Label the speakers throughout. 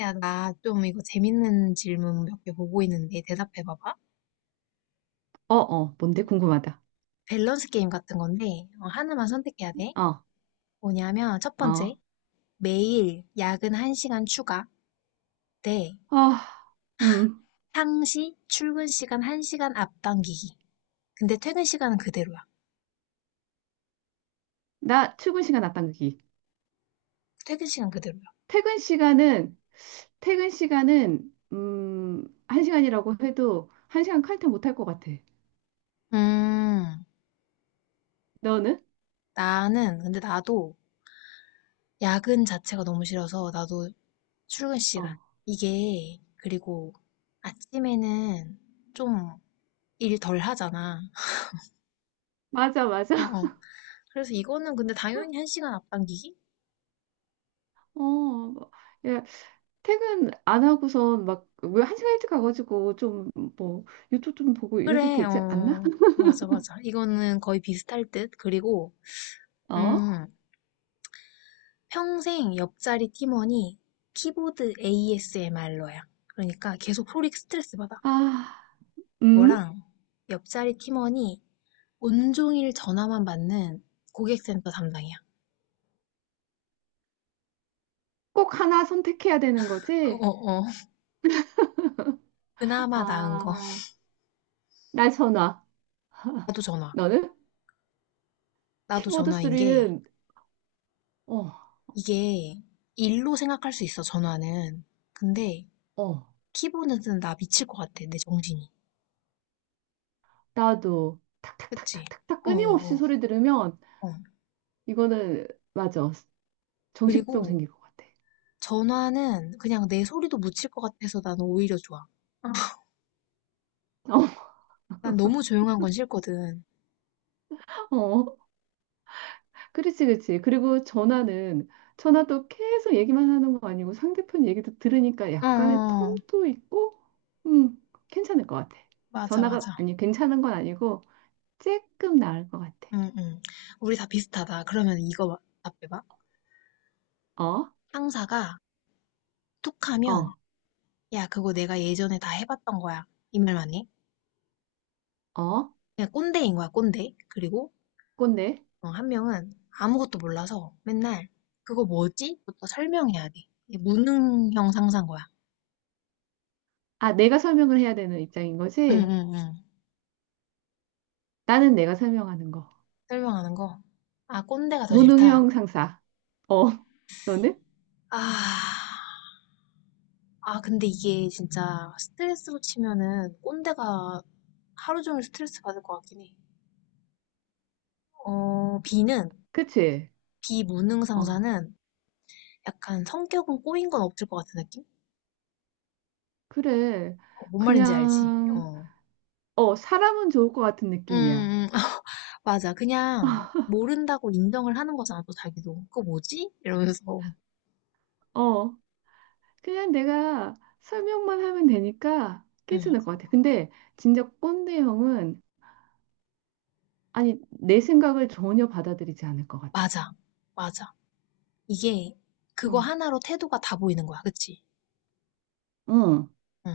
Speaker 1: 야, 나 좀 이거 재밌는 질문 몇 개 보고 있는데 대답해 봐봐.
Speaker 2: 어, 어, 뭔데? 궁금하다.
Speaker 1: 밸런스 게임 같은 건데 어, 하나만 선택해야 돼.
Speaker 2: 어,
Speaker 1: 뭐냐면 첫
Speaker 2: 어,
Speaker 1: 번째, 매일 야근 1시간 추가 대
Speaker 2: 아, 음,
Speaker 1: 상시 출근 시간 1시간 앞당기기. 근데 퇴근 시간은 그대로야.
Speaker 2: 나 출근 시간 앞당기기.
Speaker 1: 퇴근 시간 그대로야.
Speaker 2: 퇴근 시간은, 퇴근 시간은, 한 시간이라고 해도 한 시간 칼퇴 못 할 것 같아.
Speaker 1: 음,
Speaker 2: 너는?
Speaker 1: 나는 근데 나도 야근 자체가 너무 싫어서 나도 출근
Speaker 2: 어,
Speaker 1: 시간. 이게 그리고 아침에는 좀 일 덜 하잖아.
Speaker 2: 맞아,
Speaker 1: 어,
Speaker 2: 맞아.
Speaker 1: 어. 그래서 이거는 근데 당연히 한 시간 앞당기기?
Speaker 2: 어, 뭐, 야, 퇴근 안 하고선 막, 왜 한 시간 일찍 가가지고 좀, 뭐, 유튜브 좀 보고 이래도
Speaker 1: 그래,
Speaker 2: 되지 않나?
Speaker 1: 어, 맞아, 맞아. 이거는 거의 비슷할 듯. 그리고,
Speaker 2: 어?
Speaker 1: 음, 평생 옆자리 팀원이 키보드 ASMR러야. 그러니까 계속 소리 스트레스 받아.
Speaker 2: 아, 음?
Speaker 1: 그거랑 옆자리 팀원이 온종일 전화만 받는 고객센터 담당이야.
Speaker 2: 꼭 하나 선택해야 되는
Speaker 1: 어,
Speaker 2: 거지?
Speaker 1: 어, 어. 그나마 나은 거.
Speaker 2: 아, 나 전화.
Speaker 1: 나도 전화.
Speaker 2: 나는
Speaker 1: 나도
Speaker 2: 키보드
Speaker 1: 전화인 게,
Speaker 2: 소리는, 어,
Speaker 1: 이게 일로 생각할 수 있어, 전화는. 근데
Speaker 2: 어,
Speaker 1: 키보드는 나 미칠 것 같아, 내 정신이.
Speaker 2: 나도
Speaker 1: 그치?
Speaker 2: 탁탁탁탁탁탁
Speaker 1: 어어어.
Speaker 2: 끊임없이
Speaker 1: 어.
Speaker 2: 소리 들으면
Speaker 1: 어. 어.
Speaker 2: 이거는, 맞아, 정신병
Speaker 1: 그리고
Speaker 2: 생길 것 같아.
Speaker 1: 전화는 그냥 내 소리도 묻힐 것 같아서 나는 오히려 좋아. 어. 난 너무 조용한 건 싫거든.
Speaker 2: 어, 어, 그렇지, 그렇지. 그리고 전화는, 전화도 계속 얘기만 하는 거 아니고 상대편 얘기도 들으니까
Speaker 1: 어,
Speaker 2: 약간의
Speaker 1: 어,
Speaker 2: 텀도 있고, 음, 괜찮을 것 같아.
Speaker 1: 맞아,
Speaker 2: 전화가,
Speaker 1: 맞아.
Speaker 2: 아니, 괜찮은 건 아니고 조금 나을 것 같아.
Speaker 1: 응, 응. 우리 다 비슷하다. 그러면 이거 답해봐.
Speaker 2: 어,
Speaker 1: 상사가 툭 하면,
Speaker 2: 어,
Speaker 1: 야, 그거 내가 예전에 다 해봤던 거야. 이 말만 해.
Speaker 2: 어,
Speaker 1: 그냥 꼰대인 거야, 꼰대. 그리고
Speaker 2: 꼰대.
Speaker 1: 어, 한 명은 아무것도 몰라서 맨날 그거 뭐지? 부터 설명해야 돼. 이게 무능형 상사인 거야.
Speaker 2: 아, 내가 설명을 해야 되는 입장인 거지?
Speaker 1: 응응응.
Speaker 2: 나는 내가 설명하는 거.
Speaker 1: 설명하는 거. 아, 꼰대가 더 싫다.
Speaker 2: 무능형 상사. 어, 너는?
Speaker 1: 아, 아, 근데 이게 진짜 스트레스로 치면은 꼰대가 하루 종일 스트레스 받을 것 같긴 해. 어,
Speaker 2: 그치?
Speaker 1: 비무능
Speaker 2: 어,
Speaker 1: 상사는 약간 성격은 꼬인 건 없을 것 같은 느낌?
Speaker 2: 그래.
Speaker 1: 어, 뭔 말인지 알지?
Speaker 2: 그냥,
Speaker 1: 어.
Speaker 2: 어, 사람은 좋을 것 같은 느낌이야.
Speaker 1: 음, 맞아. 그냥 모른다고 인정을 하는 거잖아, 또 자기도. 그거 뭐지? 이러면서.
Speaker 2: 어, 그냥 내가 설명만 하면 되니까
Speaker 1: 응,
Speaker 2: 괜찮을 것 같아. 근데 진짜 꼰대 형은, 아니, 내 생각을 전혀 받아들이지 않을 것 같아.
Speaker 1: 맞아. 맞아. 이게
Speaker 2: 어,
Speaker 1: 그거 하나로 태도가 다 보이는 거야. 그치?
Speaker 2: 응.
Speaker 1: 응,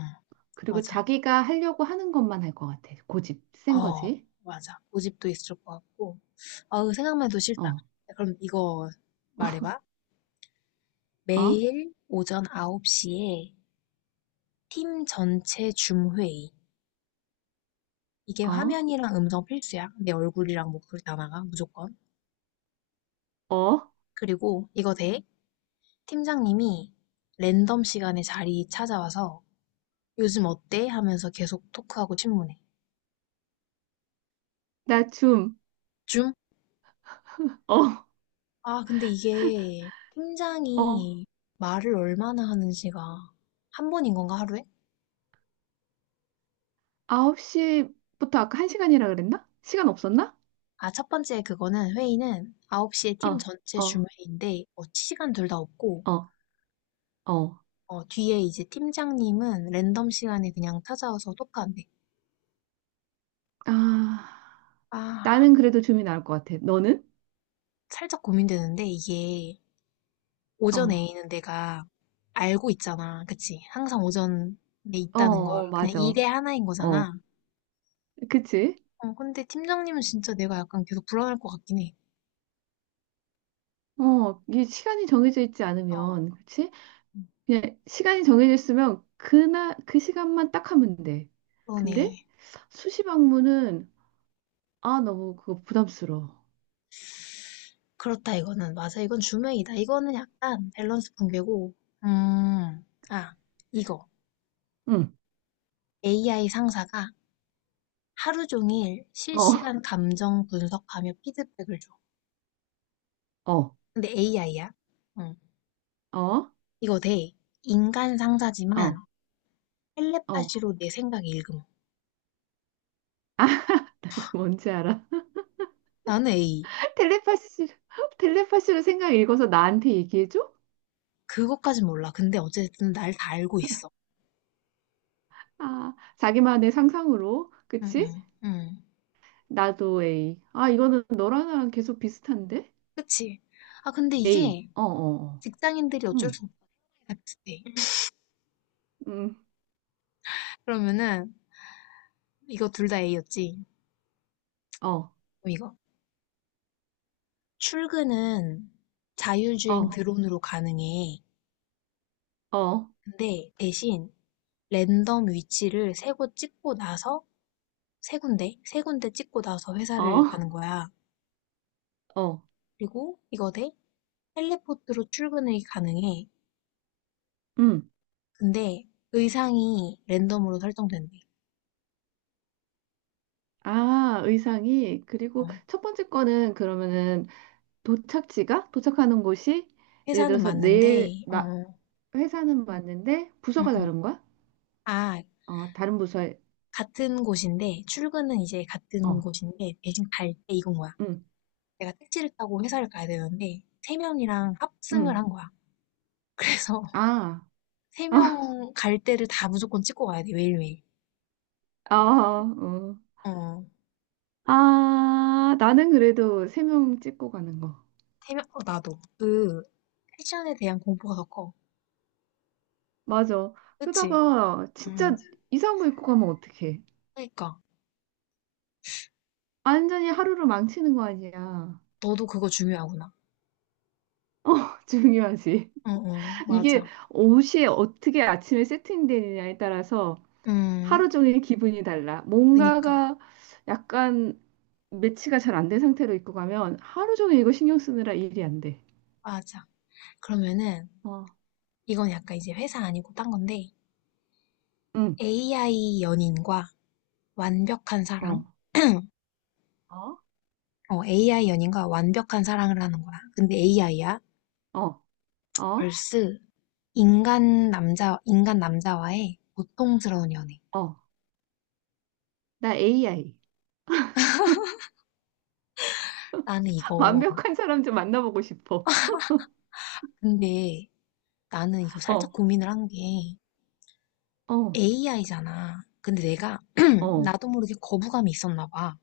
Speaker 2: 그리고
Speaker 1: 맞아.
Speaker 2: 자기가 하려고 하는 것만 할 것 같아. 고집 센
Speaker 1: 어,
Speaker 2: 거지?
Speaker 1: 맞아. 고집도 있을 것 같고. 어우, 생각만 해도 싫다. 야,
Speaker 2: 어,
Speaker 1: 그럼 이거 말해봐.
Speaker 2: 어,
Speaker 1: 매일 오전 9시에 팀 전체 줌회의. 이게
Speaker 2: 어,
Speaker 1: 화면이랑 음성 필수야. 내 얼굴이랑 목소리 다 나가, 무조건.
Speaker 2: 어,
Speaker 1: 그리고 이거 돼. 팀장님이 랜덤 시간에 자리 찾아와서 요즘 어때? 하면서 계속 토크하고 질문해.
Speaker 2: 나 춤.
Speaker 1: 줌?
Speaker 2: 어,
Speaker 1: 아, 근데 이게
Speaker 2: 어.
Speaker 1: 팀장이 말을 얼마나 하는지가 한 번인 건가, 하루에?
Speaker 2: 9시부터 아까 1시간이라 그랬나? 시간 없었나?
Speaker 1: 아, 첫 번째 그거는 회의는 9시에 팀
Speaker 2: 어,
Speaker 1: 전체 줌
Speaker 2: 어,
Speaker 1: 회의인데, 어, 시간 둘 다 없고,
Speaker 2: 어, 어.
Speaker 1: 어, 뒤에 이제 팀장님은 랜덤 시간에 그냥 찾아와서 토크한대.
Speaker 2: 아,
Speaker 1: 아,
Speaker 2: 나는 그래도 줌이 나을 것 같아. 너는?
Speaker 1: 살짝 고민되는데, 이게 오전
Speaker 2: 어,
Speaker 1: A는 내가 알고 있잖아. 그치? 항상 오전에
Speaker 2: 어,
Speaker 1: 있다는 걸.
Speaker 2: 어,
Speaker 1: 그냥
Speaker 2: 맞아.
Speaker 1: 일의 하나인
Speaker 2: 어,
Speaker 1: 거잖아.
Speaker 2: 그치?
Speaker 1: 어, 근데 팀장님은 진짜 내가 약간 계속 불안할 것 같긴 해.
Speaker 2: 어, 이게 시간이 정해져 있지 않으면, 그치?
Speaker 1: 음,
Speaker 2: 그냥 시간이 정해져 있으면 그날, 그 시간만 딱 하면 돼. 근데
Speaker 1: 그러네.
Speaker 2: 수시 방문은, 아, 너무 그거 부담스러워.
Speaker 1: 그렇다, 이거는. 맞아, 이건 주웨이다 이거는 약간 밸런스 붕괴고. 음, 아, 이거.
Speaker 2: 응,
Speaker 1: AI 상사가 하루 종일
Speaker 2: 어,
Speaker 1: 실시간 감정 분석하며 피드백을 줘.
Speaker 2: 어,
Speaker 1: 근데 AI야. 응.
Speaker 2: 어,
Speaker 1: 이거 돼. 인간 상사지만
Speaker 2: 어, 어.
Speaker 1: 텔레파시로 내 생각 읽음.
Speaker 2: 이거 뭔지 알아?
Speaker 1: 나는 A.
Speaker 2: 텔레파시, 텔레파시로 생각 읽어서 나한테 얘기해줘?
Speaker 1: 그것까진 몰라. 근데 어쨌든 날 다 알고 있어.
Speaker 2: 아, 자기만의 상상으로.
Speaker 1: 응,
Speaker 2: 그치?
Speaker 1: 응, 응.
Speaker 2: 나도 A. 아, 이거는 너랑 나랑 계속 비슷한데?
Speaker 1: 그치? 아, 근데
Speaker 2: A.
Speaker 1: 이게
Speaker 2: 어, 어, 어.
Speaker 1: 직장인들이 어쩔
Speaker 2: 음,
Speaker 1: 수 없다. 비슷해.
Speaker 2: 음,
Speaker 1: 그러면은, 이거 둘 다 A였지?
Speaker 2: 어,
Speaker 1: 그럼 이거. 출근은 자율주행
Speaker 2: 어,
Speaker 1: 드론으로 가능해.
Speaker 2: 어,
Speaker 1: 근데 대신 랜덤 위치를 세 곳 찍고 나서, 세 군데? 세 군데 찍고 나서 회사를
Speaker 2: 어,
Speaker 1: 가는 거야.
Speaker 2: 어,
Speaker 1: 그리고 이거 대 텔레포트로 출근이 가능해.
Speaker 2: 음.
Speaker 1: 근데 의상이 랜덤으로 설정된대.
Speaker 2: 아, 의상이. 그리고
Speaker 1: 어.
Speaker 2: 첫 번째 거는 그러면은 도착지가? 도착하는 곳이 예를
Speaker 1: 회사는
Speaker 2: 들어서
Speaker 1: 맞는데,
Speaker 2: 나,
Speaker 1: 어,
Speaker 2: 회사는 맞는데
Speaker 1: 음,
Speaker 2: 부서가
Speaker 1: 음.
Speaker 2: 다른 거야?
Speaker 1: 아,
Speaker 2: 어, 다른 부서에,
Speaker 1: 같은
Speaker 2: 어,
Speaker 1: 곳인데, 대신 갈 때 이건 거야.
Speaker 2: 음,
Speaker 1: 내가 택시를 타고 회사를 가야 되는데, 세 명이랑 합승을 한
Speaker 2: 음.
Speaker 1: 거야. 그래서
Speaker 2: 아.
Speaker 1: 세 명 갈 때를 다 무조건 찍고 가야 돼, 매일매일.
Speaker 2: 아, 어.
Speaker 1: 어,
Speaker 2: 아, 나는 그래도 세 명 찍고 가는 거.
Speaker 1: 세 명, 어, 나도. 그, 패션에 대한 공포가 더 커.
Speaker 2: 맞아.
Speaker 1: 그치?
Speaker 2: 그러다가
Speaker 1: 음,
Speaker 2: 진짜 이상한 거 입고 가면 어떡해.
Speaker 1: 그니까.
Speaker 2: 완전히 하루를 망치는 거 아니야.
Speaker 1: 너도 그거 중요하구나.
Speaker 2: 어, 중요하지.
Speaker 1: 어, 어, 맞아.
Speaker 2: 이게 옷이 어떻게 아침에 세팅되느냐에 따라서 하루
Speaker 1: 음,
Speaker 2: 종일 기분이 달라.
Speaker 1: 그니까.
Speaker 2: 뭔가가 약간 매치가 잘 안 된 상태로 입고 가면 하루 종일 이거 신경 쓰느라 일이 안 돼.
Speaker 1: 맞아. 그러면은,
Speaker 2: 어,
Speaker 1: 이건 약간 이제 회사 아니고 딴 건데,
Speaker 2: 응,
Speaker 1: AI 연인과 완벽한 사랑?
Speaker 2: 어, 어,
Speaker 1: 어, AI 연인과 완벽한 사랑을 하는 거야. 근데 AI야?
Speaker 2: 어, 어,
Speaker 1: vs 인간 남자, 인간 남자와의 고통스러운 연애.
Speaker 2: 어. 나 AI.
Speaker 1: 나는 이거,
Speaker 2: 완벽한 사람 좀 만나보고 싶어.
Speaker 1: 근데 나는 이거 살짝
Speaker 2: 어,
Speaker 1: 고민을 한 게
Speaker 2: 어,
Speaker 1: AI잖아. 근데 내가
Speaker 2: 어.
Speaker 1: 나도 모르게 거부감이 있었나 봐.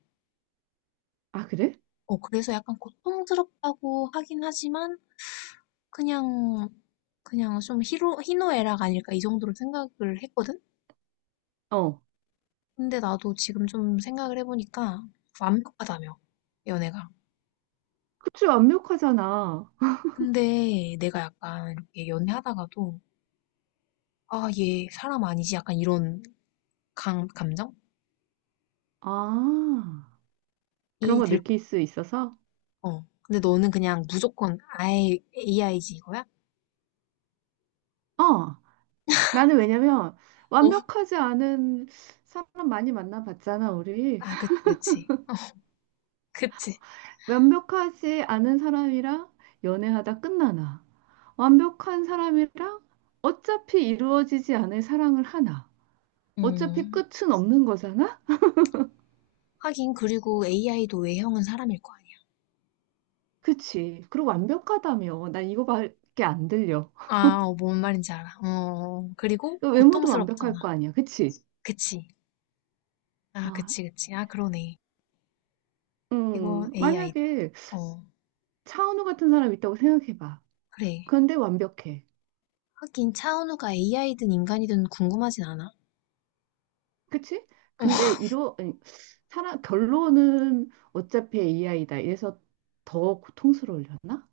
Speaker 2: 아, 그래?
Speaker 1: 어, 그래서 약간 고통스럽다고 하긴 하지만 그냥, 그냥 좀 희노애락 아닐까 이 정도로 생각을 했거든?
Speaker 2: 어.
Speaker 1: 근데 나도 지금 좀 생각을 해보니까 완벽하다며, 연애가.
Speaker 2: 그치, 완벽하잖아.
Speaker 1: 근데 내가 약간 이렇게 연애하다가도, 아, 얘 사람 아니지? 약간 이런 감정이
Speaker 2: 아, 그런 거
Speaker 1: 들,
Speaker 2: 느낄 수 있어서?
Speaker 1: 어. 근데 너는 그냥 무조건 아예 AI지 이거야?
Speaker 2: 어. 나는 왜냐면,
Speaker 1: 어,
Speaker 2: 완벽하지 않은 사람 많이 만나봤잖아, 우리.
Speaker 1: 아, 그치, 그치. 그치.
Speaker 2: 완벽하지 않은 사람이랑 연애하다 끝나나. 완벽한 사람이랑 어차피 이루어지지 않을 사랑을 하나. 어차피
Speaker 1: 음,
Speaker 2: 끝은 없는 거잖아?
Speaker 1: 하긴, 그리고 AI도 외형은 사람일 거 아니야.
Speaker 2: 그치. 그리고 완벽하다며. 난 이거밖에 안 들려.
Speaker 1: 아, 어, 뭔 말인지 알아. 어, 그리고
Speaker 2: 그 외모도
Speaker 1: 고통스럽잖아.
Speaker 2: 완벽할 거 아니야, 그치?
Speaker 1: 그치. 아,
Speaker 2: 아,
Speaker 1: 그치, 그치. 아, 그러네. 이거 AI다.
Speaker 2: 만약에
Speaker 1: 어,
Speaker 2: 차은우 같은 사람 있다고 생각해봐.
Speaker 1: 그래.
Speaker 2: 그런데 완벽해,
Speaker 1: 하긴 차은우가 AI든 인간이든 궁금하진 않아.
Speaker 2: 그치? 근데 이러, 아니, 사람, 결론은 어차피 AI다. 이래서 더 고통스러울려나.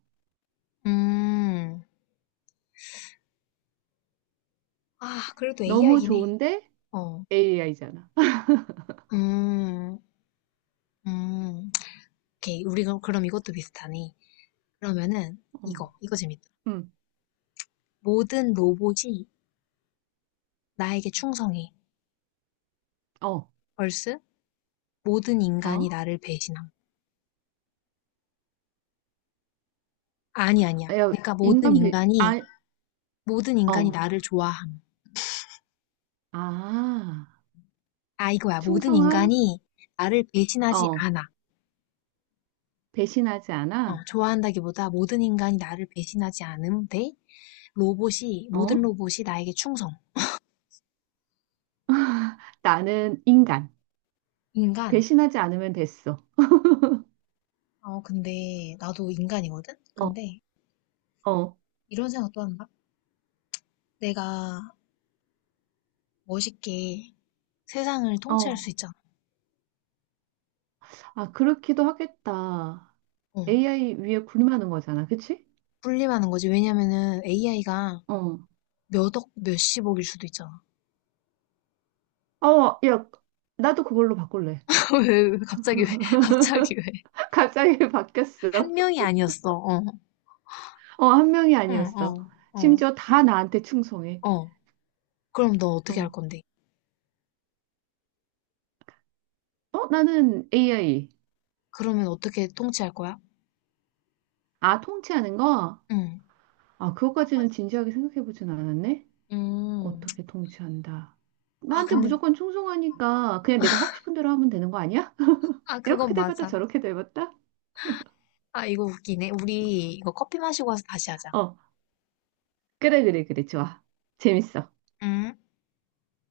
Speaker 1: 음, 아, 그래도
Speaker 2: 너무
Speaker 1: AI긴 해.
Speaker 2: 좋은데
Speaker 1: 어,
Speaker 2: AI잖아.
Speaker 1: 음, 음. 오케이, 우리 가 그럼 이것도 비슷하네. 그러면은
Speaker 2: 어,
Speaker 1: 이거, 이거 재밌다.
Speaker 2: 음,
Speaker 1: 모든 로봇이 나에게 충성해.
Speaker 2: 어,
Speaker 1: 벌스? 모든
Speaker 2: 어?
Speaker 1: 인간이 나를 배신함. 아니, 아니야.
Speaker 2: 야,
Speaker 1: 그러니까 모든 인간이,
Speaker 2: 아,
Speaker 1: 모든 인간이
Speaker 2: 어,
Speaker 1: 나를 좋아함.
Speaker 2: 아,
Speaker 1: 아, 이거야. 모든
Speaker 2: 충성함,
Speaker 1: 인간이 나를 배신하지
Speaker 2: 어,
Speaker 1: 않아.
Speaker 2: 배신하지
Speaker 1: 어,
Speaker 2: 않아,
Speaker 1: 좋아한다기보다 모든 인간이 나를 배신하지 않음 대 로봇이, 모든
Speaker 2: 어?
Speaker 1: 로봇이 나에게 충성.
Speaker 2: 나는 인간.
Speaker 1: 인간.
Speaker 2: 배신하지 않으면 됐어.
Speaker 1: 어, 근데 나도 인간이거든?
Speaker 2: 어,
Speaker 1: 근데
Speaker 2: 어,
Speaker 1: 이런 생각도 한다. 내가 멋있게 세상을 통치할 수
Speaker 2: 어.
Speaker 1: 있잖아.
Speaker 2: 아, 그렇기도 하겠다.
Speaker 1: 어,
Speaker 2: AI 위에 군림하는 거잖아, 그치?
Speaker 1: 군림하는 거지. 왜냐면은 AI가
Speaker 2: 어.
Speaker 1: 몇 억, 몇십억일 수도 있잖아.
Speaker 2: 어, 야, 나도 그걸로 바꿀래.
Speaker 1: 왜, 왜, 갑자기 왜, 갑자기 왜.
Speaker 2: 갑자기 바뀌었어.
Speaker 1: 한 명이 아니었어. 어,
Speaker 2: 어, 한 명이
Speaker 1: 응,
Speaker 2: 아니었어.
Speaker 1: 어, 어,
Speaker 2: 심지어 다 나한테 충성해.
Speaker 1: 어. 그럼 너 어떻게
Speaker 2: 어,
Speaker 1: 할 건데?
Speaker 2: 어, 나는 AI.
Speaker 1: 그러면 어떻게 통치할 거야?
Speaker 2: 아, 통치하는 거?
Speaker 1: 응.
Speaker 2: 아, 그것까지는 진지하게 생각해보진 않았네.
Speaker 1: 음.
Speaker 2: 어떻게 통치한다.
Speaker 1: 아,
Speaker 2: 나한테
Speaker 1: 근데,
Speaker 2: 무조건 충성하니까 그냥 내가 하고 싶은 대로 하면 되는 거 아니야?
Speaker 1: 아,
Speaker 2: 이렇게
Speaker 1: 그건
Speaker 2: 돼봤다
Speaker 1: 맞아.
Speaker 2: 저렇게 돼봤다?
Speaker 1: 아, 이거 웃기네. 우리 이거 커피 마시고 와서 다시 하자.
Speaker 2: 어, 그래, 그래, 그래. 좋아. 재밌어.
Speaker 1: 음.